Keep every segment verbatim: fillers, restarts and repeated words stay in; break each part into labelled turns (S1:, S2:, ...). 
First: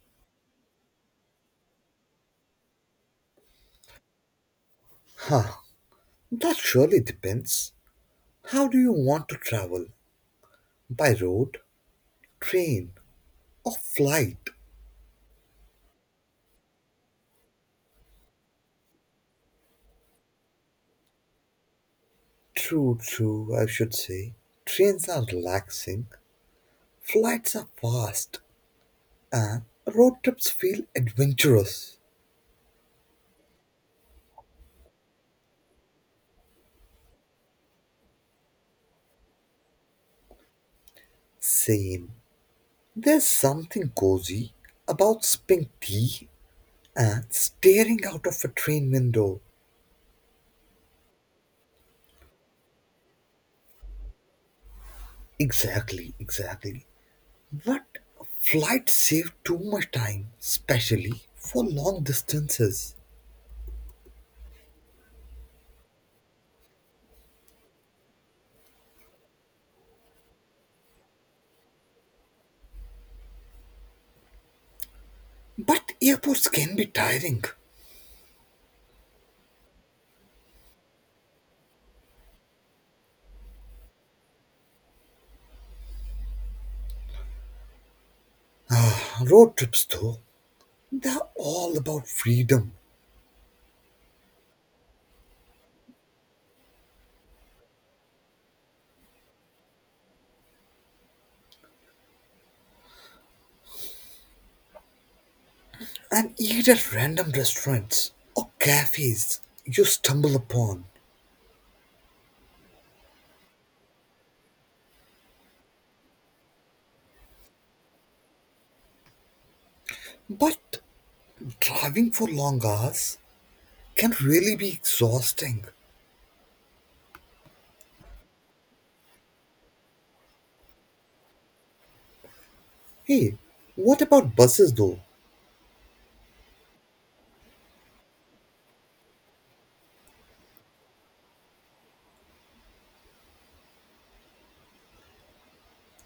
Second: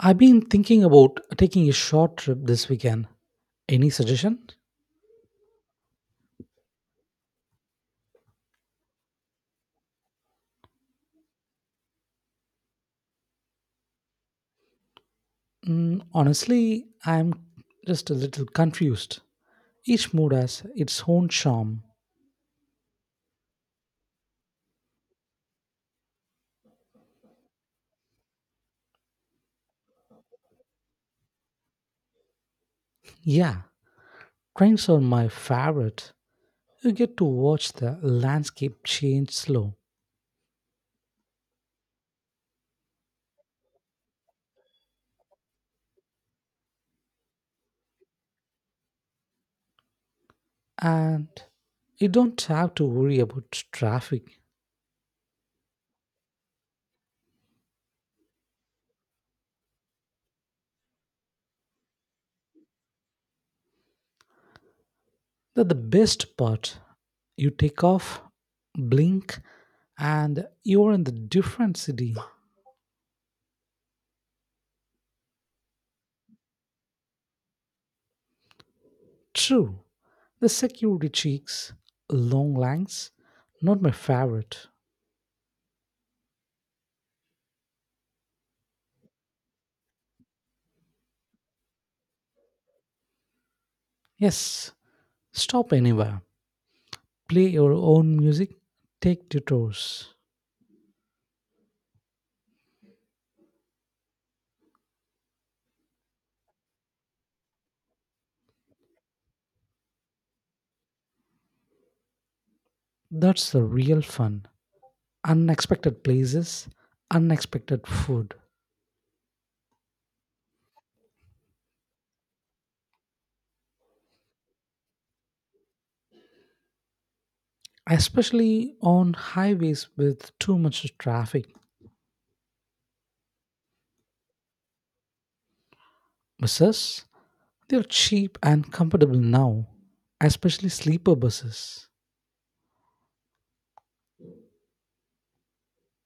S1: I've been thinking about taking a short trip this weekend. Any suggestion?
S2: Huh, that surely depends. How do you want to travel? By road, train, or flight?
S1: Mm, honestly, I'm just a little confused. Each mood has its own charm.
S2: True, true, I should say. Trains are relaxing, flights are fast, and road trips feel adventurous.
S1: Yeah, trains are my favorite. You get to watch the landscape change slow,
S2: Same. There's something cozy about sipping tea and staring out of a train window.
S1: and you don't have to worry about traffic.
S2: Exactly, exactly. But flights save too much time, especially for long distances.
S1: That's the best part. You take off, blink, and you're in the different city.
S2: But airports can be tiring.
S1: True. The security cheeks, long lines, not my favorite.
S2: Road trips, though, they're all about freedom.
S1: Yes, stop anywhere, play your own music, take detours.
S2: And eat at random restaurants or cafes you stumble upon.
S1: That's the real fun. Unexpected places, unexpected food,
S2: But driving for long hours can really be exhausting.
S1: especially on highways with too much traffic.
S2: Hey, what about buses, though?
S1: Buses, they're cheap and comfortable now, especially sleeper buses.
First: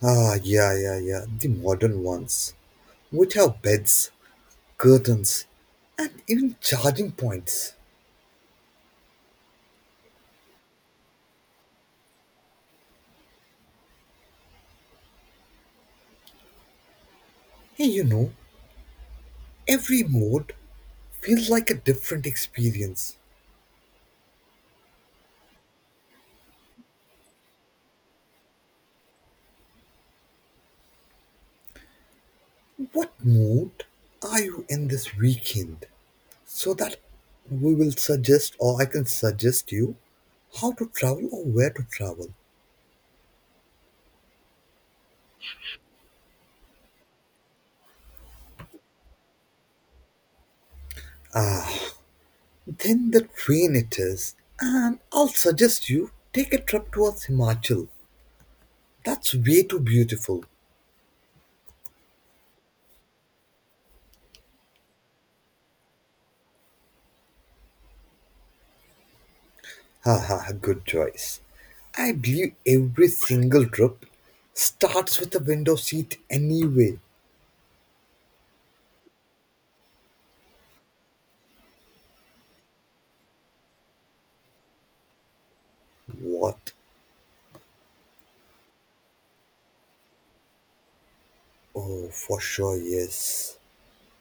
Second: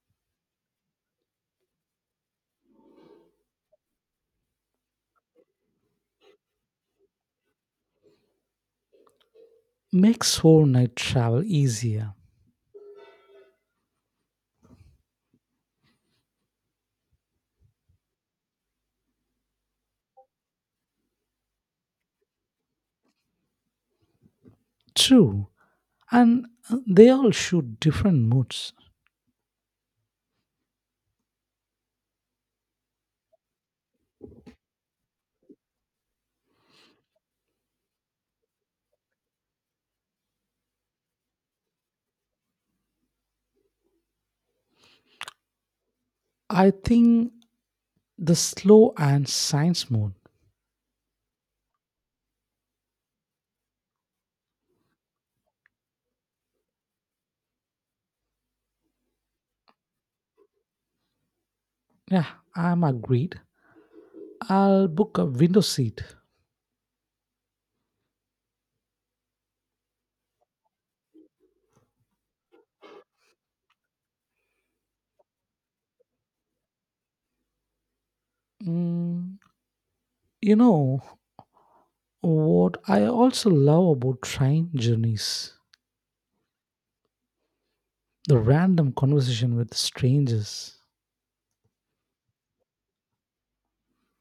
S2: Ah, yeah, yeah, yeah, the modern ones. Which have beds curtains, and even charging points.
S1: Makes whole night travel easier.
S2: Hey, you know, every mode feels like a different experience.
S1: True, and uh, they all shoot different moods.
S2: What mode are you in this weekend? So that we will suggest, or I can suggest you, how to travel or where to travel.
S1: I think the slow and science mode.
S2: Then the train it is, and I'll suggest you take a trip towards Himachal. That's way too beautiful.
S1: Yeah, I'm agreed. I'll book a window seat.
S2: Haha, good choice. I believe every single drip starts with a window seat anyway.
S1: Mm, you know what I also love about train journeys?
S2: What?
S1: The random conversation with strangers.
S2: Oh, for sure, yes.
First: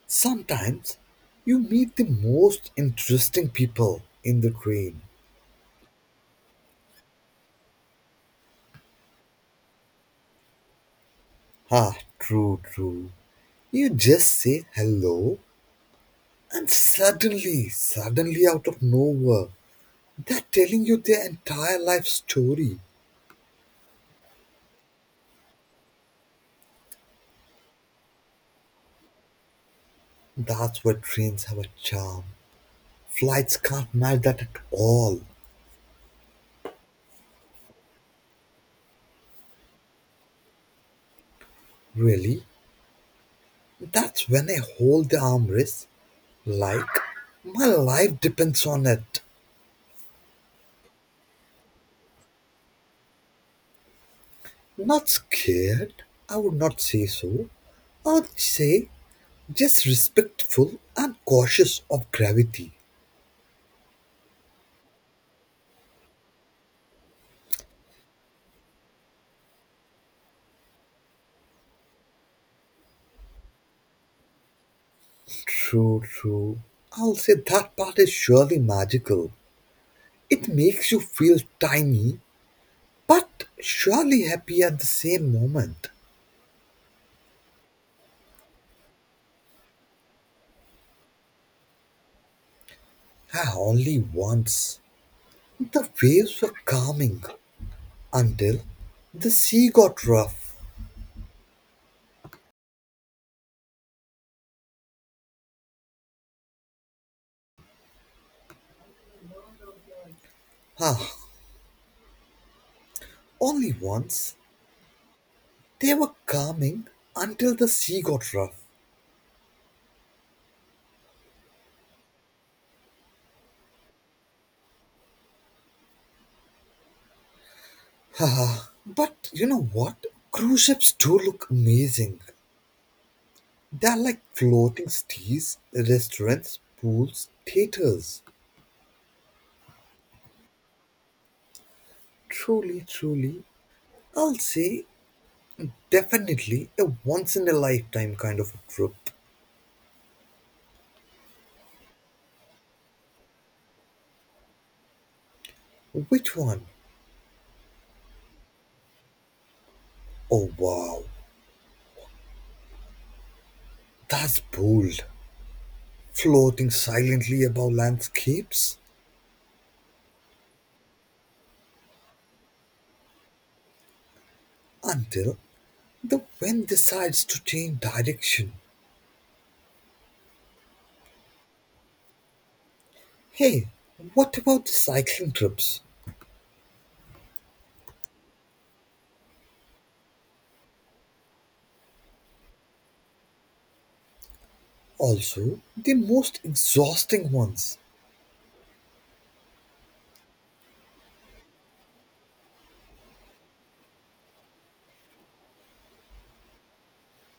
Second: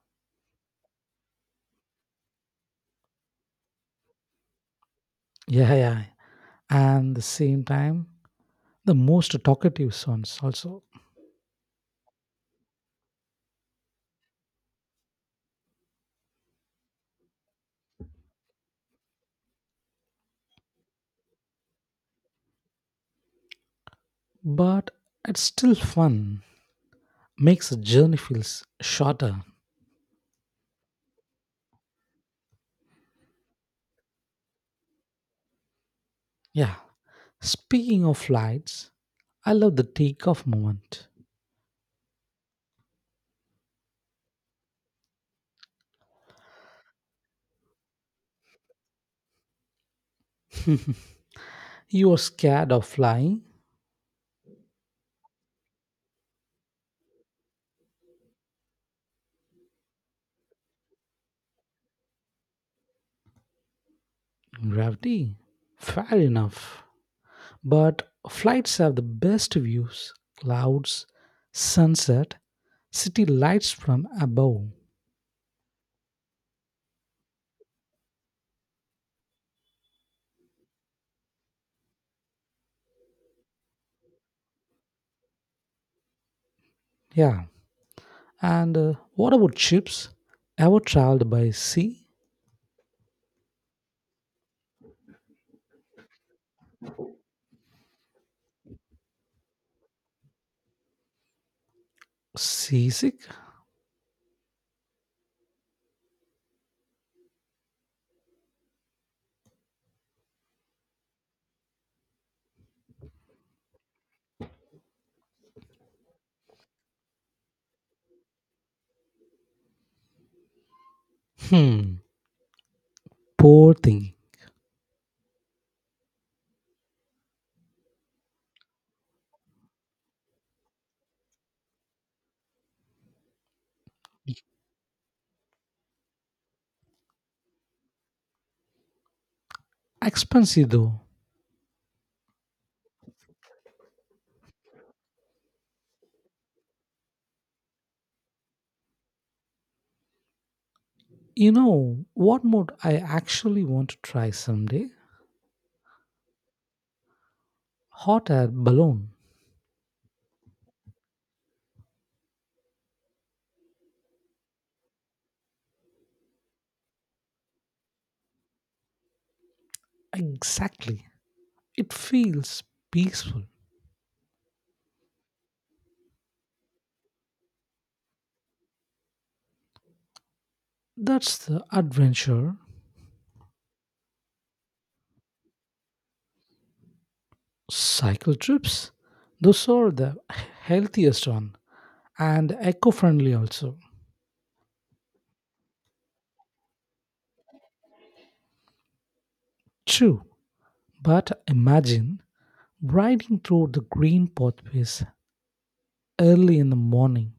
S2: Sometimes you meet the most interesting people in the train.
S1: Yeah, yeah. And the same time, the most talkative ones also.
S2: Ah, true, true. You just say hello, and suddenly, suddenly out of nowhere, they're telling you their entire life story.
S1: But it's still fun. Makes the journey feels shorter.
S2: That's where trains have a charm. Flights can't match that at all.
S1: Yeah. Speaking of flights, I love the takeoff moment.
S2: Really, that's when I hold the armrest like my life depends on it.
S1: You are scared of flying?
S2: Not scared, I would not say so. I would say just respectful and cautious of gravity.
S1: Gravity? Fair enough. But flights have the best views, clouds, sunset, city lights from above.
S2: True, true. I'll say that part is surely magical. It makes you feel tiny, but surely happy at the same moment.
S1: Yeah. And uh, what about ships? Ever traveled by sea?
S2: I only once. The waves were calming, until the sea got rough.
S1: Seasick?
S2: Ah, only once. They were calming until the sea got rough.
S1: Hmm. Poor thing.
S2: Ah, but you know what? Cruise ships do look amazing. They're like floating cities, restaurants, pools, theaters.
S1: Expensive though.
S2: Truly, truly, I'll say definitely a once in a lifetime kind of a trip.
S1: You know what mode I actually want to try someday?
S2: Which one?
S1: Hot air balloon.
S2: Oh wow, that's bold. Floating silently above landscapes?
S1: Exactly. It feels peaceful.
S2: Until the wind decides to change direction.
S1: That's the adventure.
S2: Hey, what about the cycling trips?
S1: Cycle trips, those are the healthiest one and eco friendly also.
S2: Also, the most exhausting ones.
S1: True, but imagine riding through the green pathways early in the morning.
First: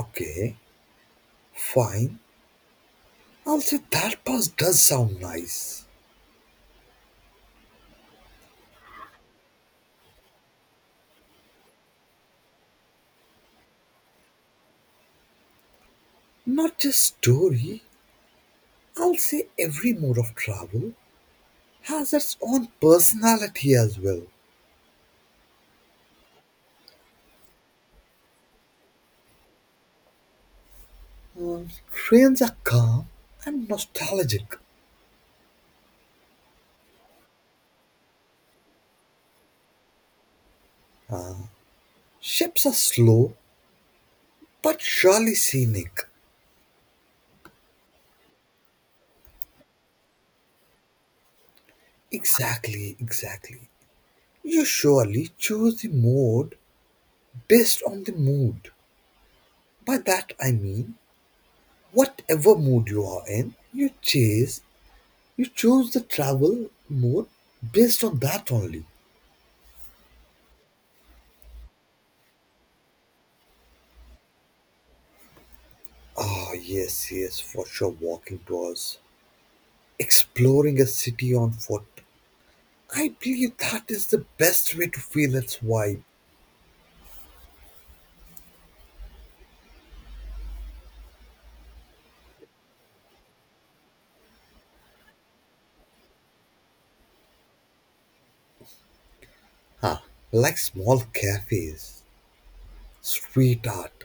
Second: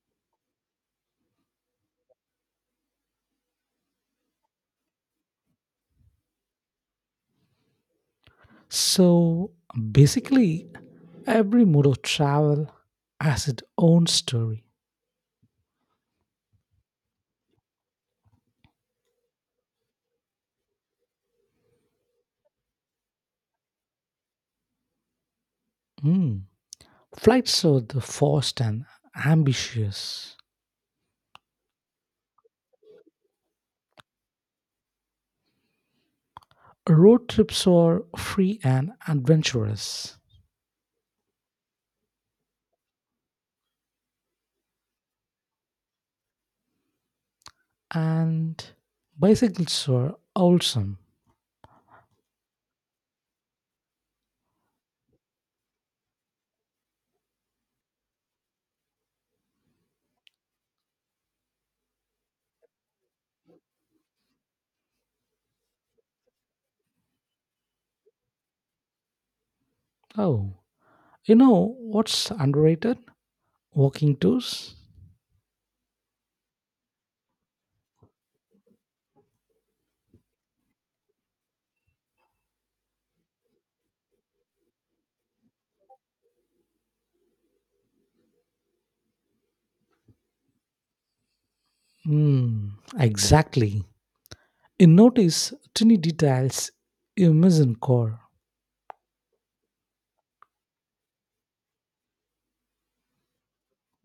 S2: Okay, fine. I'll say that pass does sound nice.
S1: So basically, every mode of travel has its own story.
S2: Not just story. I'll say every mode of travel has its own personality as well.
S1: Hmm. Flights are the fast and ambitious.
S2: Mm, Trains are calm and nostalgic.
S1: Road trips are free and adventurous.
S2: Ships are slow but surely scenic.
S1: And bicycles were awesome.
S2: Exactly, exactly. You surely choose the mode based on the mood. By that I mean, whatever mood you are in, you chase, you choose the travel mode based on that only.
S1: Oh, you know what's underrated? Walking tours.
S2: Ah, yes, yes, for sure, walking tours, exploring a city on foot. I believe that is the best way to feel its vibe.
S1: Hmm, exactly. You notice tiny details you miss in core,
S2: Huh, like small cafes, street art,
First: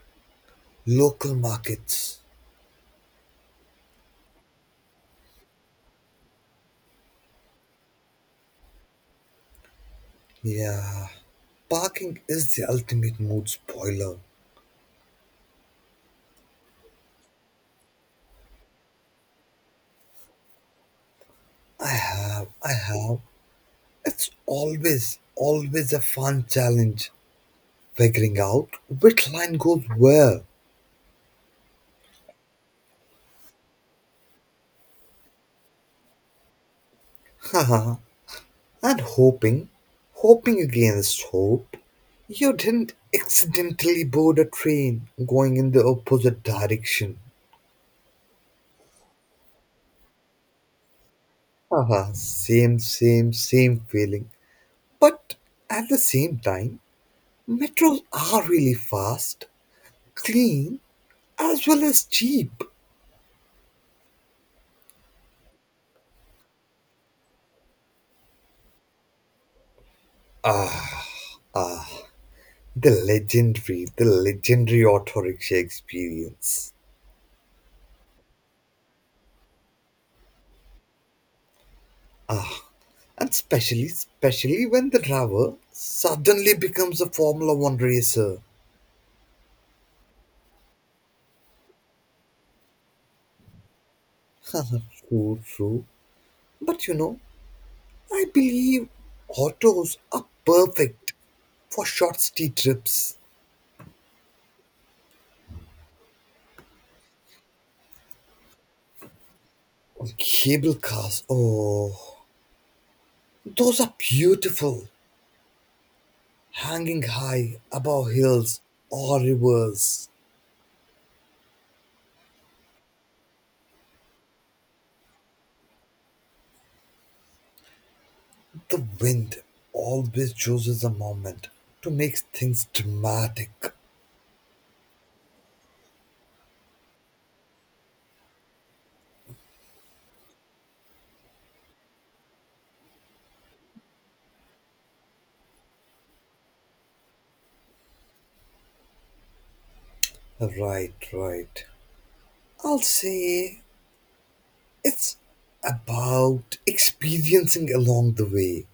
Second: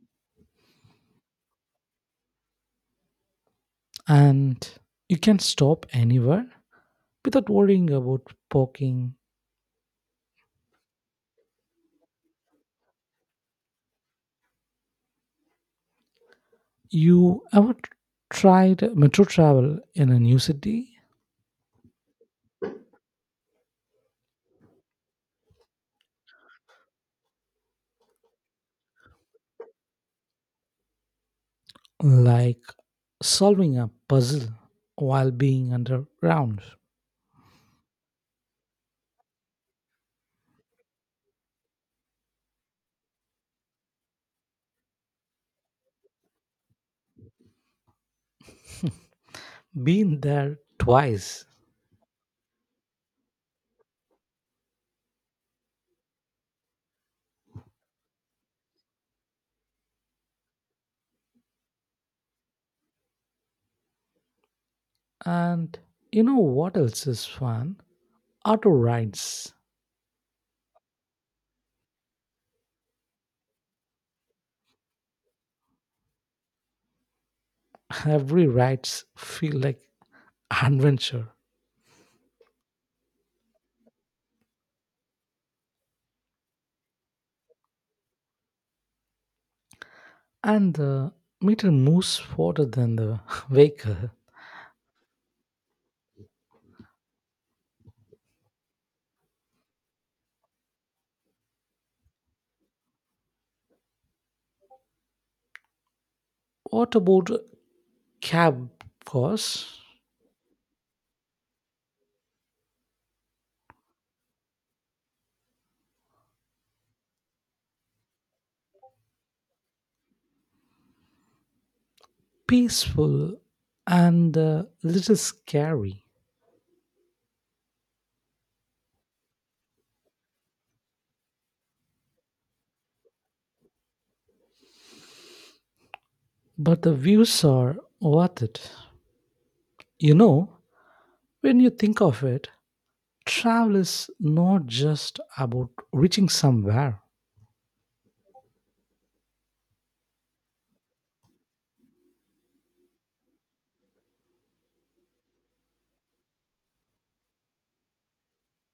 S2: local markets.
S1: and you can stop anywhere without worrying about parking.
S2: Yeah, parking is the ultimate mood spoiler.
S1: You ever t- tried metro travel in a new city?
S2: I have, I have. It's always, always a fun challenge figuring out which line goes where.
S1: Like solving a puzzle while being underground.
S2: Haha, and hoping, hoping against hope, you didn't accidentally board a train going in the opposite direction.
S1: Been there twice.
S2: Haha, same, same, same feeling. But at the same time, metros are really fast, clean, as well as cheap.
S1: And you know what else is fun? Auto rides.
S2: Ah, ah, the legendary, the legendary auto experience.
S1: Every rides feel like adventure.
S2: Ah, and especially, especially when the driver suddenly becomes a Formula One racer.
S1: And the meter moves faster than the vehicle.
S2: Ah, true, true. But you know, I believe autos are perfect for short city trips.
S1: What about cab cars?
S2: Cable cars, oh, those are beautiful, hanging high above hills or rivers.
S1: Peaceful and a little scary.
S2: The wind always chooses a moment to make things dramatic.
S1: But the views are worth it. You know, when you think of it, travel is not just about reaching somewhere.
S2: Right, right. I'll say it's about experiencing along the way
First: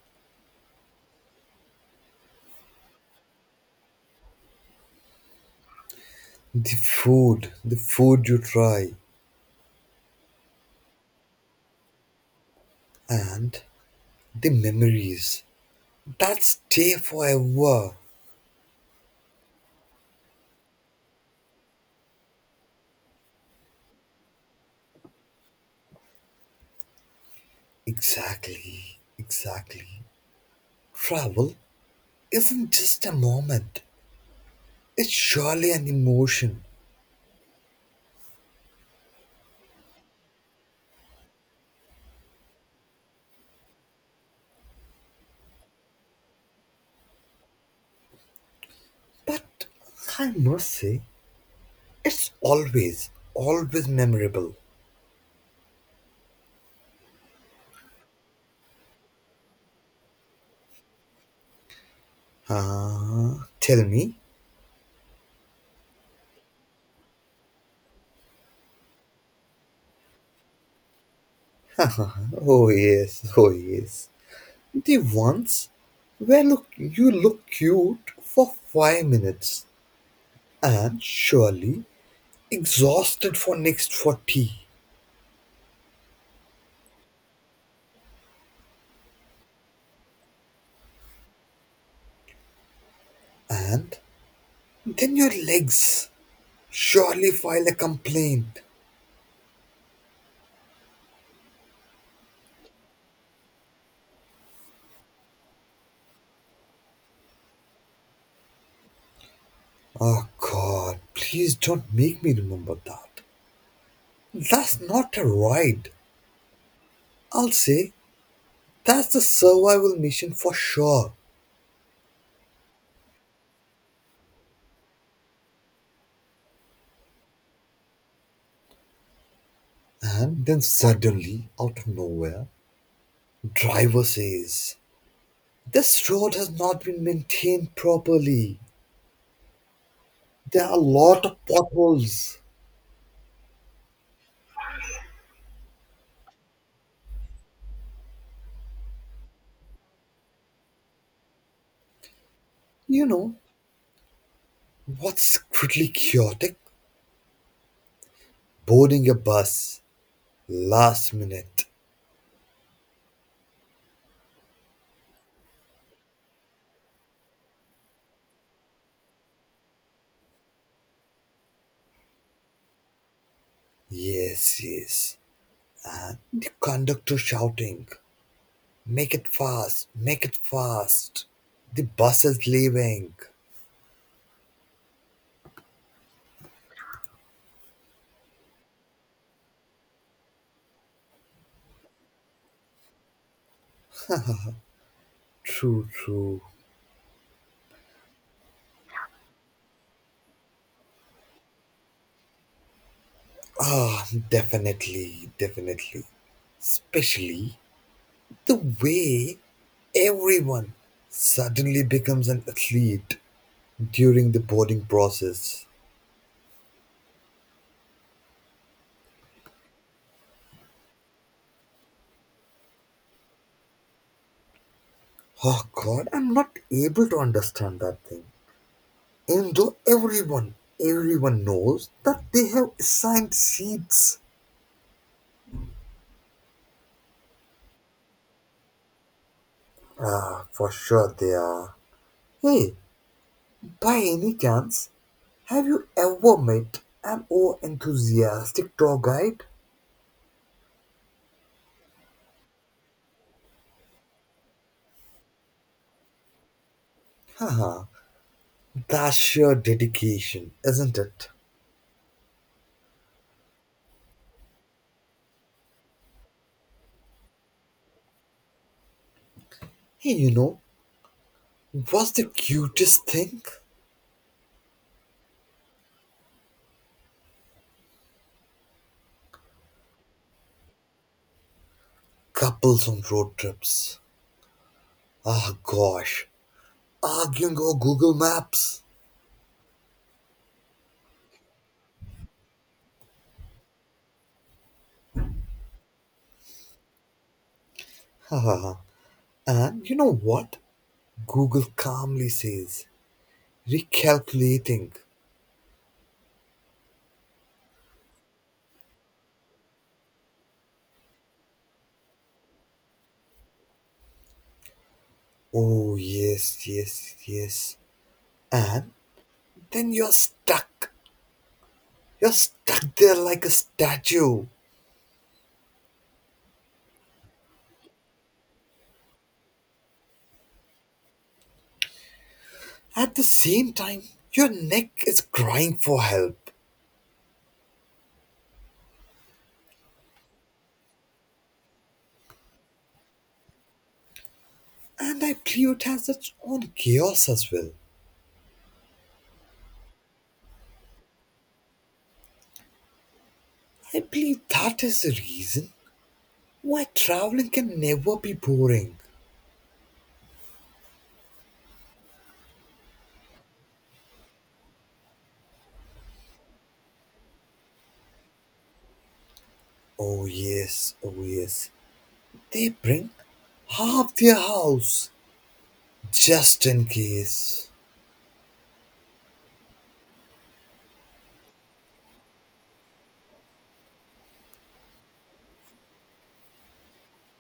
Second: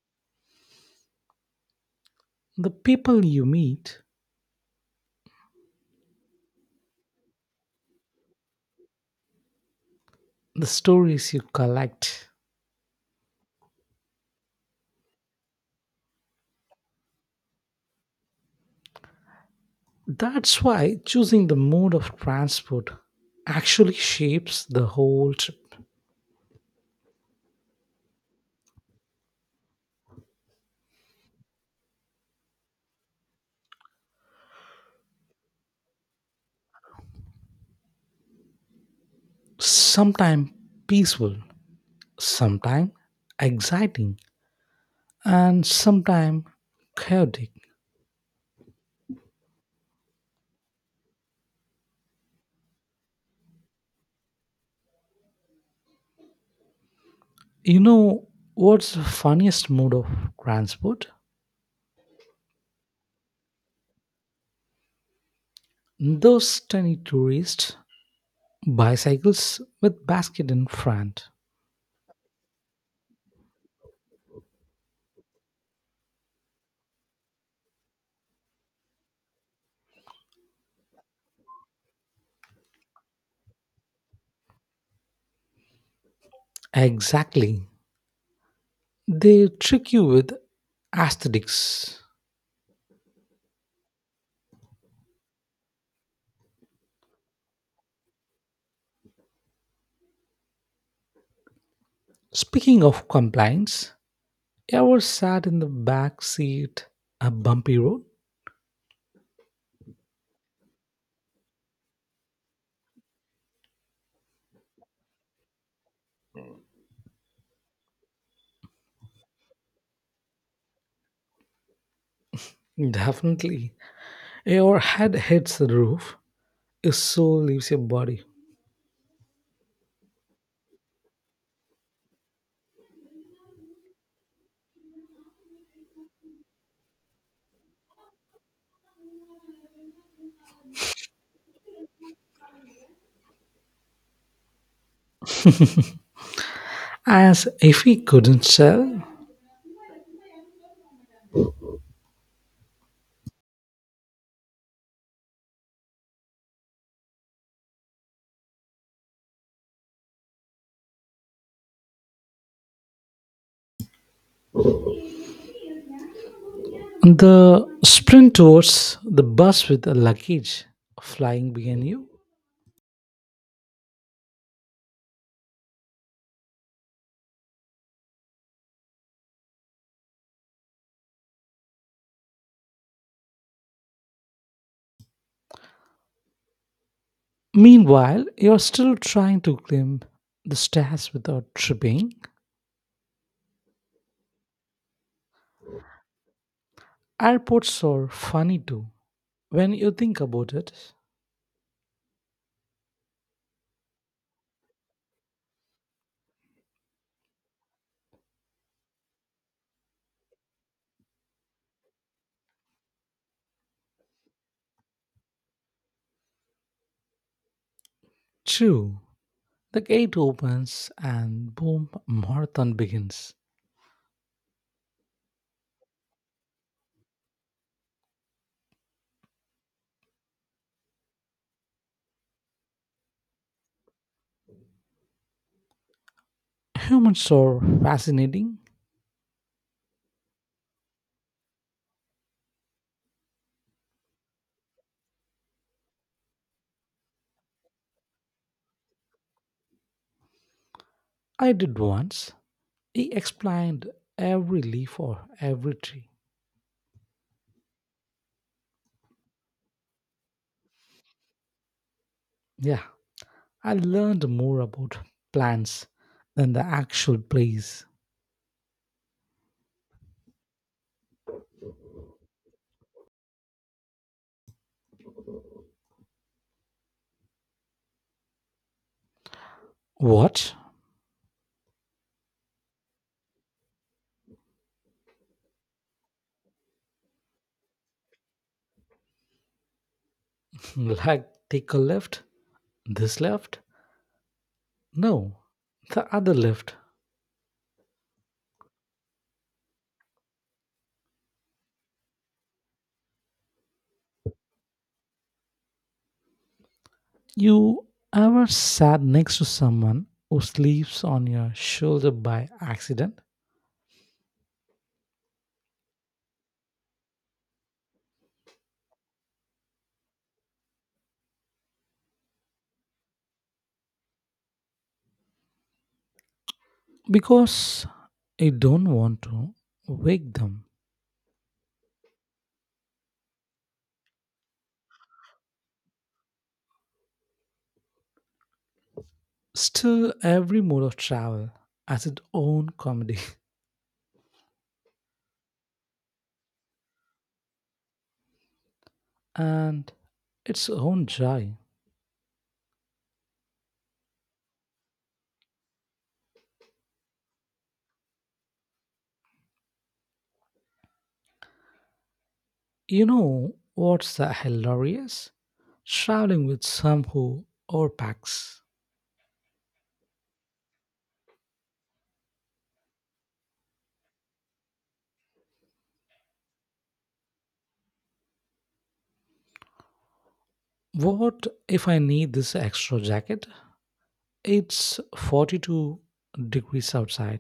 S1: The people you meet,
S2: the food, the food you try,
S1: the stories you collect.
S2: and the memories that stay forever.
S1: That's why choosing the mode of transport actually shapes the whole trip.
S2: Exactly, exactly. Travel isn't just a moment, it's surely an emotion.
S1: Sometimes peaceful, sometimes exciting, and sometimes chaotic.
S2: But I must say, it's always, always memorable.
S1: You know what's the funniest mode of transport?
S2: Ah, tell me.
S1: Those tiny tourist bicycles with basket in front.
S2: Oh yes, oh yes. The ones where look you look cute for five minutes and surely exhausted for next forty,
S1: Exactly. They trick you with aesthetics.
S2: and then your legs surely file a complaint.
S1: Speaking of compliance, you ever sat in the back seat, a bumpy road?
S2: Oh God, please don't make me remember that. That's not a ride. I'll say that's the survival mission for sure.
S1: Definitely. Your head hits the roof, your soul leaves your body.
S2: And then suddenly, out of nowhere, driver says, this road has not been maintained properly. There are a lot of potholes.
S1: As if he couldn't tell,
S2: You know, what's quickly chaotic? Boarding a bus. Last minute.
S1: the sprint towards the bus with the luggage flying behind you.
S2: Yes, yes. The conductor shouting, make it fast, make it fast. The bus is leaving.
S1: Meanwhile, you're still trying to climb the stairs without tripping.
S2: True, true.
S1: Airports are funny too. When you think about it,
S2: Ah, definitely, definitely. Especially the way everyone suddenly becomes an athlete during the boarding process.
S1: true. The gate opens and boom, marathon begins.
S2: Oh god, I'm not able to understand that thing. Even though everyone, everyone knows that they have assigned seats.
S1: Humans are fascinating.
S2: Ah, for sure they are. Hey, by any chance, have you ever met an oh enthusiastic tour guide?
S1: I did once. He explained every leaf or every tree.
S2: Haha, that's sheer dedication, isn't it?
S1: Yeah, I learned more about plants than the actual place.
S2: Hey, you know, what's the cutest thing?
S1: What?
S2: Couples on road trips. Ah, gosh. Arguing over Google Maps.
S1: Like take a left? This left? No, the other left.
S2: Haha. And you know what? Google calmly says, recalculating.
S1: You ever sat next to someone who sleeps on your shoulder by accident?
S2: Oh, yes, yes, yes. And then you're stuck. You're stuck there like a statue.
S1: Because you don't want to wake them.
S2: At the same time, your neck is crying for help.
S1: Still, every mode of travel has its own comedy
S2: And I believe it has its own chaos as well.
S1: and its own joy.
S2: I believe that is the reason why traveling can never be boring.
S1: You know what's the hilarious? Traveling with some who overpacks.
S2: Oh yes, oh yes. They bring half their house just in case.
S1: What if I need this extra jacket? It's forty-two degrees outside.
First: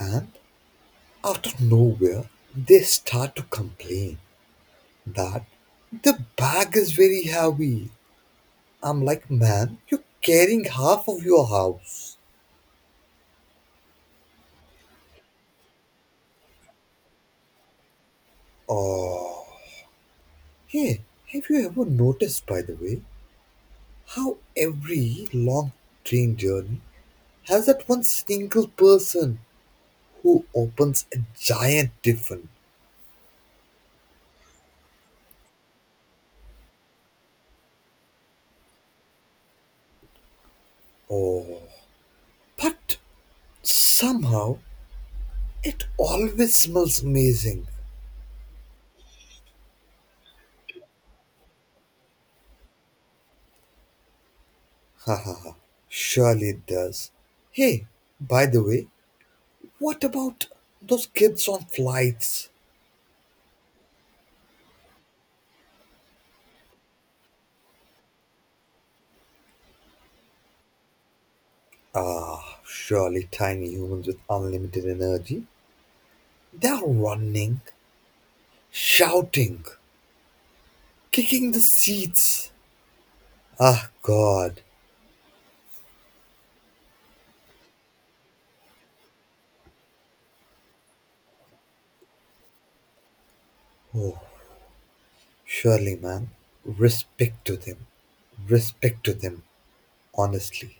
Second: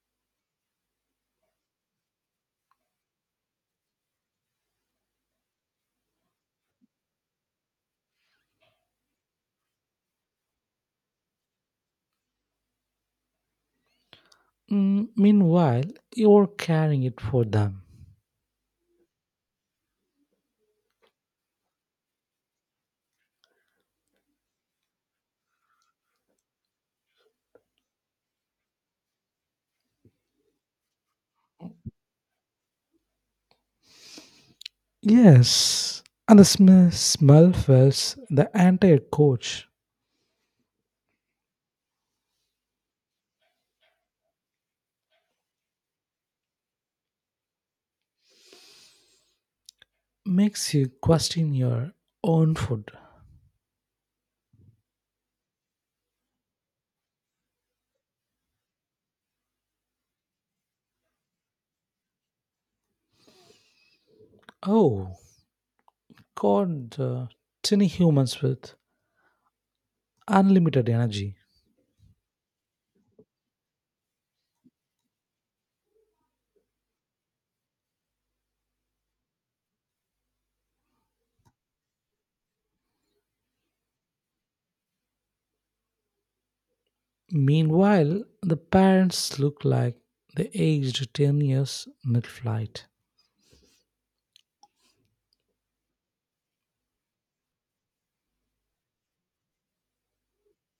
S2: And out of nowhere, they start to complain that the bag is very heavy. I'm like, man, you're carrying half of your house.
S1: Mm, meanwhile, you're carrying it for them.
S2: Oh, hey, have you ever noticed, by the way, how every long train journey has that one single person who opens a giant tiffin.
S1: Yes, and the sm- smell fills the entire coach,
S2: Oh, but somehow it always smells amazing.
S1: makes you question your own food.
S2: Ha ha ha. Surely it does. Hey, by the way, what about those kids on flights?
S1: Oh, God, uh, tiny humans with unlimited energy.
S2: Ah, surely tiny humans with unlimited energy. They are running, shouting, kicking the seats. Ah, God.
S1: Meanwhile, the parents look like they aged ten years mid flight.
S2: Surely, man. Respect to them. Respect to them, honestly.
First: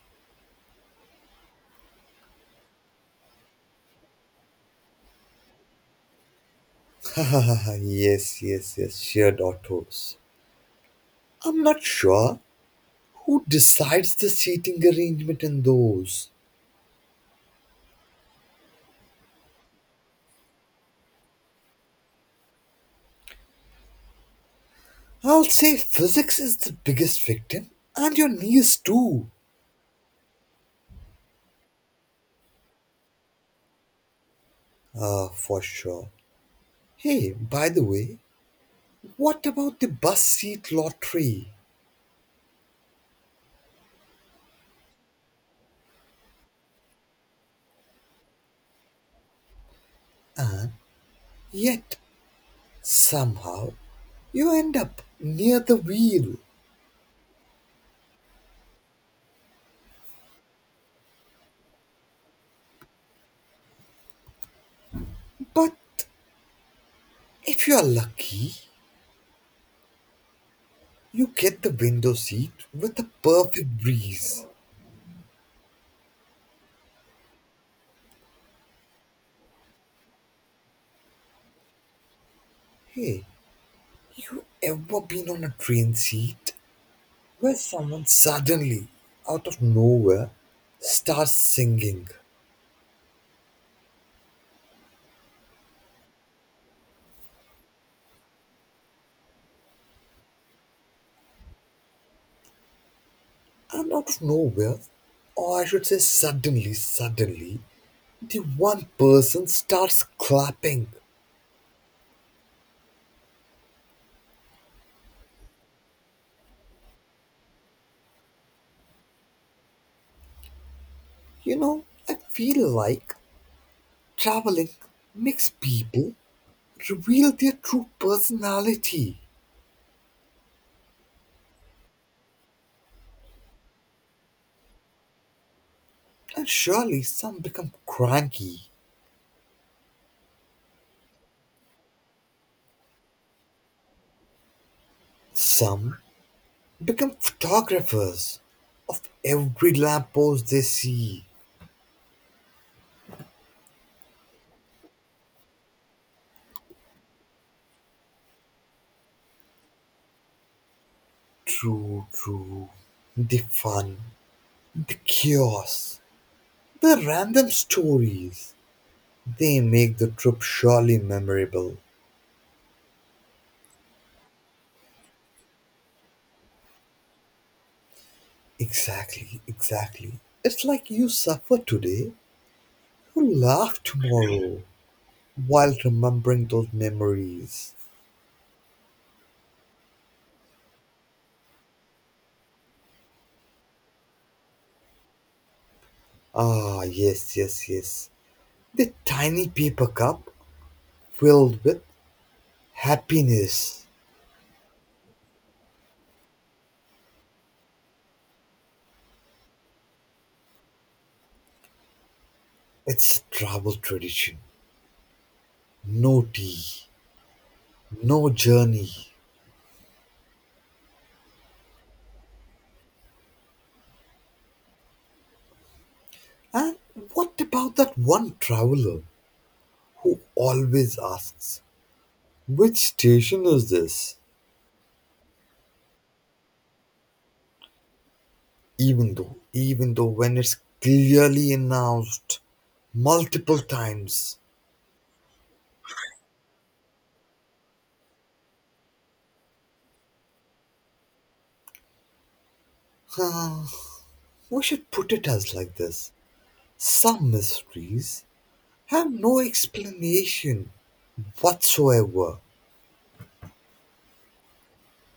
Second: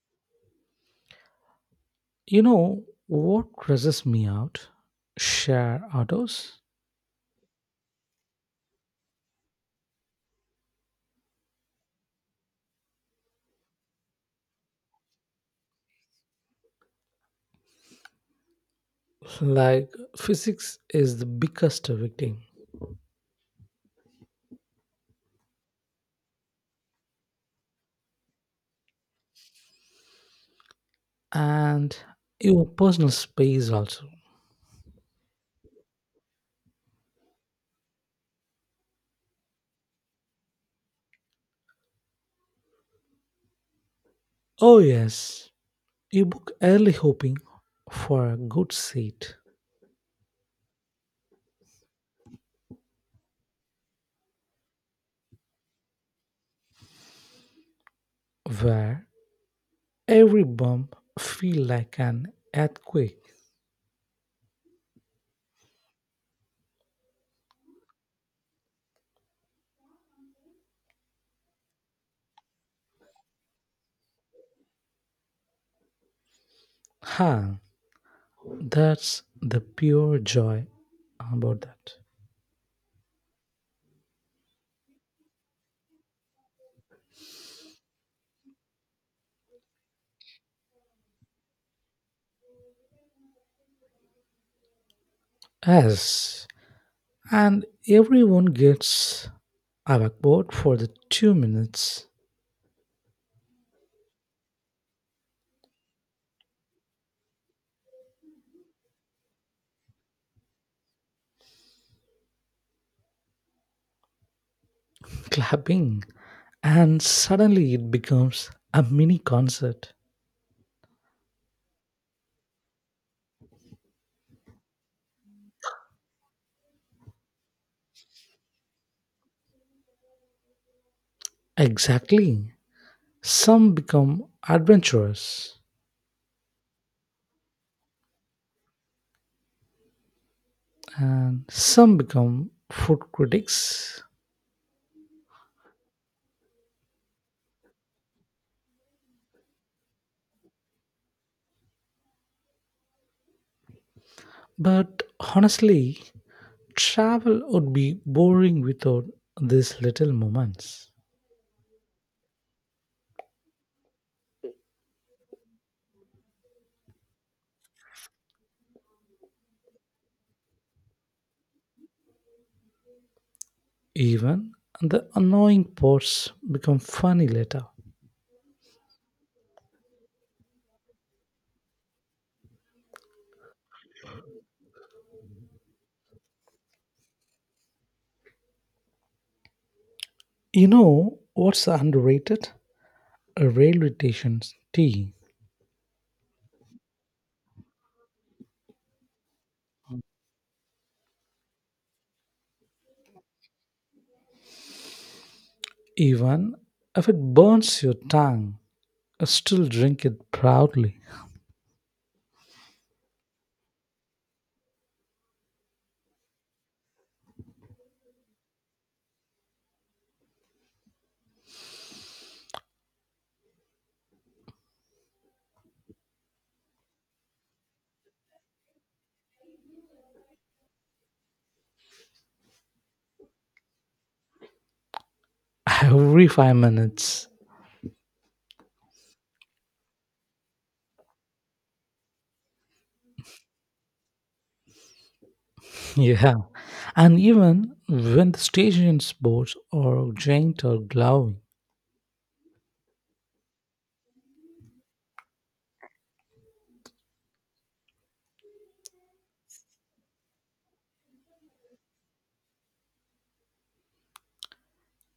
S1: You know what stresses me out? Share autos.
S2: Yes, yes, yes, shared autos. I'm not sure who decides the seating arrangement in those.
S1: Like, physics is the biggest victim,
S2: I'll say physics is the biggest victim, and your knees too.
S1: and your personal space also.
S2: Uh, for sure. Hey, by the way, what about the bus seat lottery?
S1: Oh, yes, you book early hoping for a good seat
S2: Yet, somehow, you end up near the wheel.
S1: where every bump feel like an earthquake.
S2: But if you are lucky, you get the window seat with a perfect breeze.
S1: Huh, that's the pure joy about that.
S2: Hey, you ever been on a train seat where someone suddenly, out of nowhere, starts singing?
S1: Yes, and everyone gets overboard for the two minutes
S2: And out of nowhere, or I should say suddenly, suddenly, the one person starts clapping.
S1: clapping, and suddenly it becomes a mini concert.
S2: You know, I feel like traveling makes people reveal their true personality.
S1: Exactly. Some become adventurers,
S2: And surely some become cranky,
S1: and some become food critics.
S2: some become photographers of every lamppost they see.
S1: But honestly, travel would be boring without these little moments.
S2: True, true. The fun, the chaos, the random stories. They make the trip surely memorable.
S1: Even the annoying parts become funny later.
S2: Exactly, exactly. It's like you suffer today, you laugh tomorrow while remembering those memories.
S1: You know what's underrated? A railway station's tea.
S2: Ah, yes, yes, yes. The tiny paper cup filled with happiness.
S1: Even if it burns your tongue, I still drink it proudly
S2: It's a travel tradition. No tea, no journey. And what about that one traveler who always asks, which station is this?
S1: every five minutes.
S2: Even though, even though when it's clearly announced multiple times.
S1: Yeah. And even when the station's boats are giant or glowing,
S2: Huh, we should put it as like this. Some mysteries have no explanation whatsoever.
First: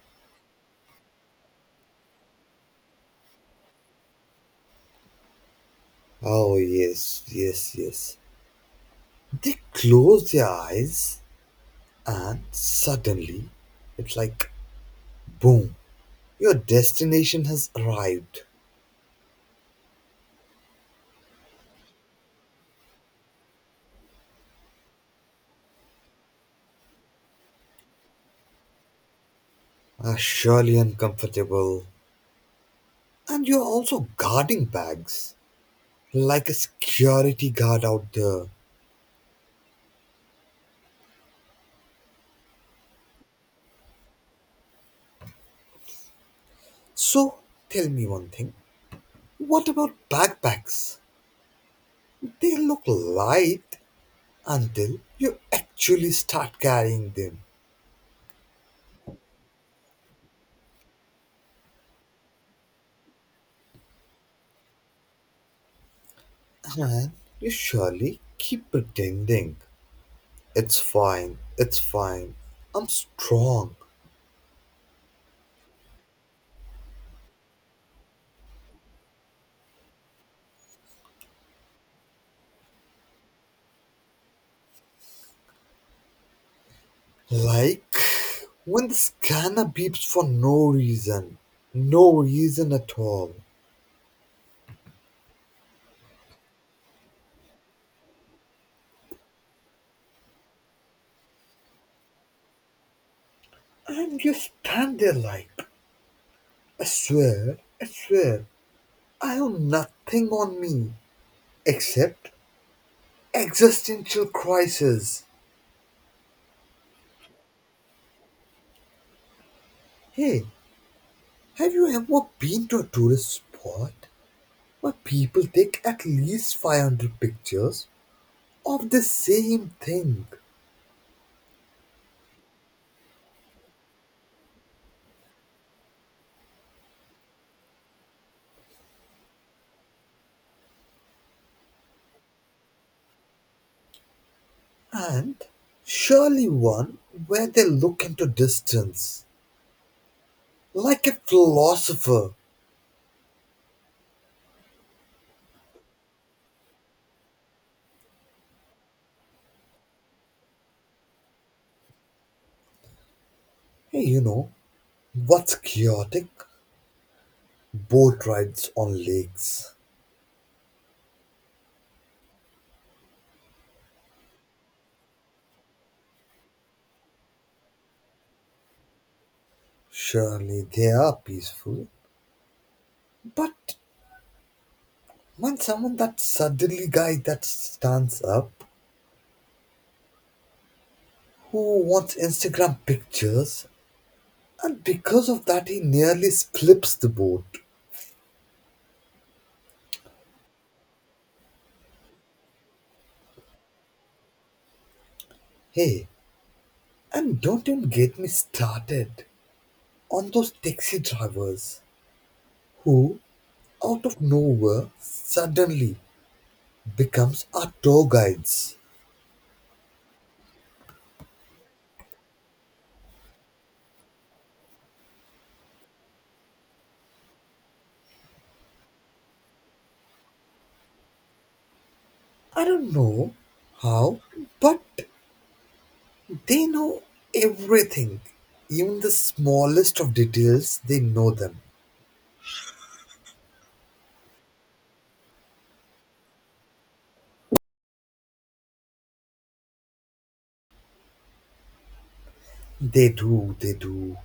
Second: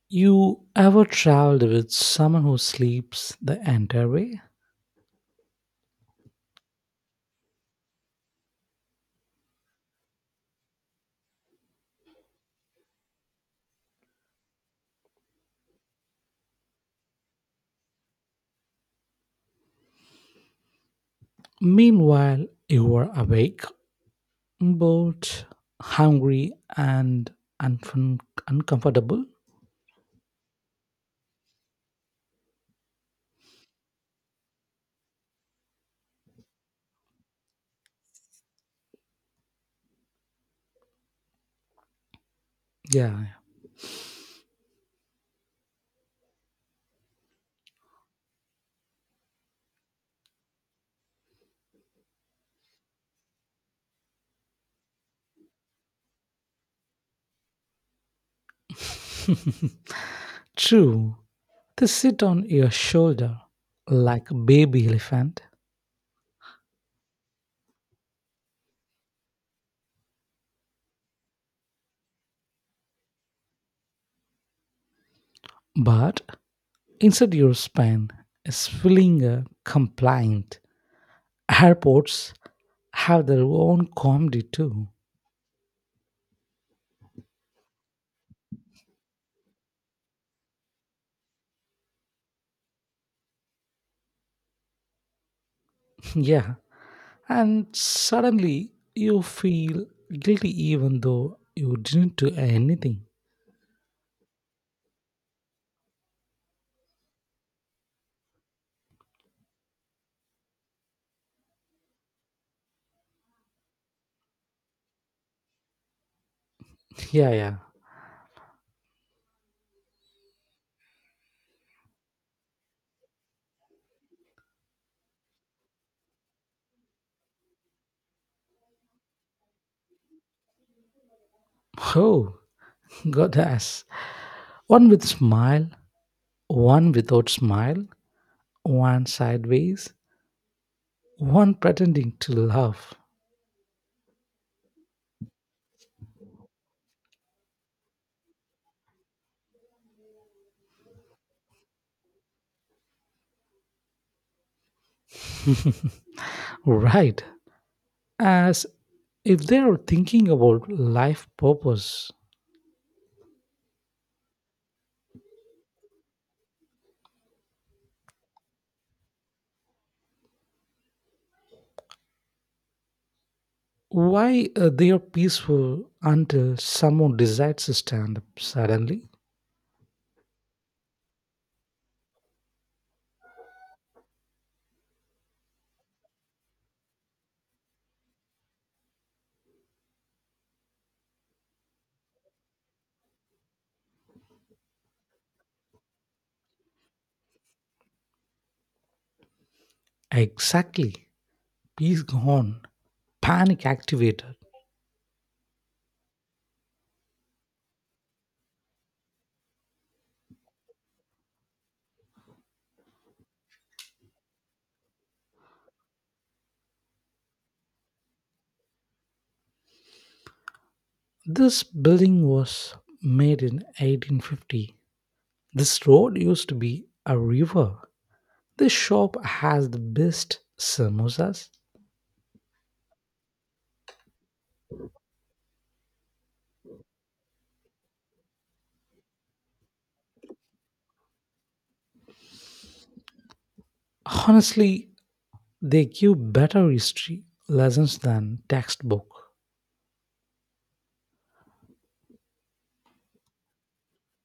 S1: you ever traveled with someone who sleeps the entire way?
S2: Oh, yes, yes, yes. They close their eyes and suddenly, it's like boom, your destination has arrived.
S1: Meanwhile, you were awake, bored, hungry, and unfun- uncomfortable.
S2: Ah, surely uncomfortable. And you're also guarding bags like a security guard out there.
S1: Yeah,
S2: So, tell me one thing, what about backpacks? They look light until you actually start carrying them.
S1: true. They sit on your shoulder like a baby elephant,
S2: And you surely keep pretending. It's fine, it's fine. I'm strong.
S1: but inside your spine is feeling a compliant. Airports have their own comedy too.
S2: Like when the scanner beeps for no reason, no reason at all,
S1: Yeah, and suddenly you feel guilty even though you didn't do anything.
S2: and you stand there like, I swear, I swear, I have nothing on me except existential crisis.
S1: Yeah, yeah.
S2: Hey, have you ever been to a tourist spot where people take at least five hundred pictures of the same thing
S1: Oh, goddess. One with smile, one without smile, one sideways, one pretending to love.
S2: and surely one where they look into distance? Like a philosopher.
S1: Right. As if they are thinking about life purpose.
S2: Hey, you know, what's chaotic? Boat rides on lakes.
S1: Why uh, they are peaceful until someone decides to stand up suddenly?
S2: Surely they are peaceful. But when someone that suddenly guy that stands up, who wants Instagram pictures, and because of that he nearly slips the boat.
S1: Exactly. Peace gone. Panic activated.
S2: Hey, and don't even get me started on those taxi drivers who, out of nowhere, suddenly becomes our tour guides.
S1: This building was made in eighteen fifty. This road used to be a river. This shop has the best samosas.
S2: I don't know how, but they know everything. Even the smallest of details, they know them.
S1: Honestly, they give better history lessons than textbook.
S2: They do, they do.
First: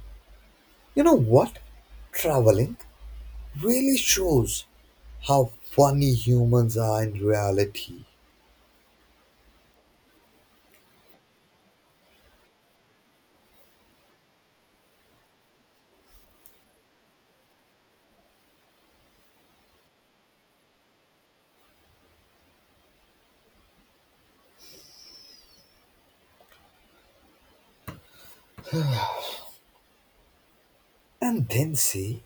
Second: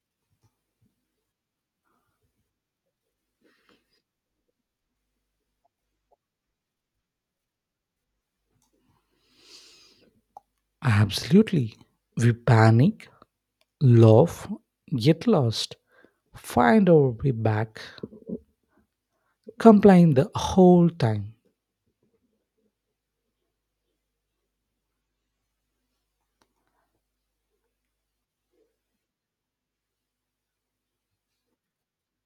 S2: You know what? Traveling really shows how funny humans are in reality.
S1: Absolutely. We panic, laugh, get lost, find our way back, complain the whole time.
S2: And then say,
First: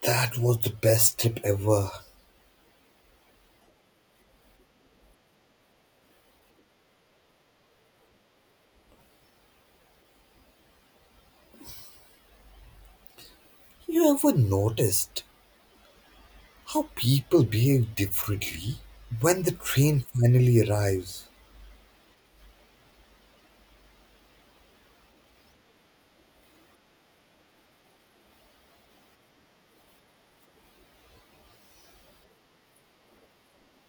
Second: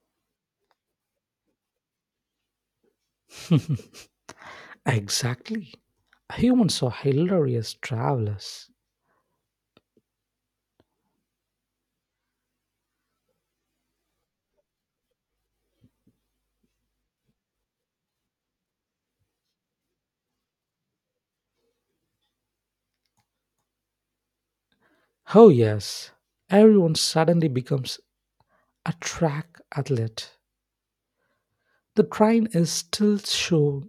S2: that was the best trip ever.
S1: Exactly. Humans are hilarious travelers.
S2: You ever noticed how people behave differently when the train finally arrives?
S1: Oh yes, everyone suddenly becomes a track athlete. The train is still shown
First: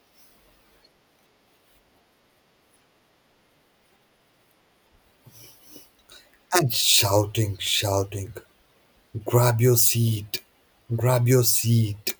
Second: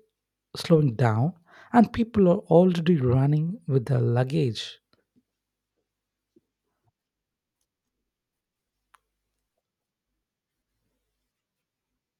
S1: slowing down, and people are already running with their luggage
S2: And shouting, shouting. Grab your seat. Grab your seat.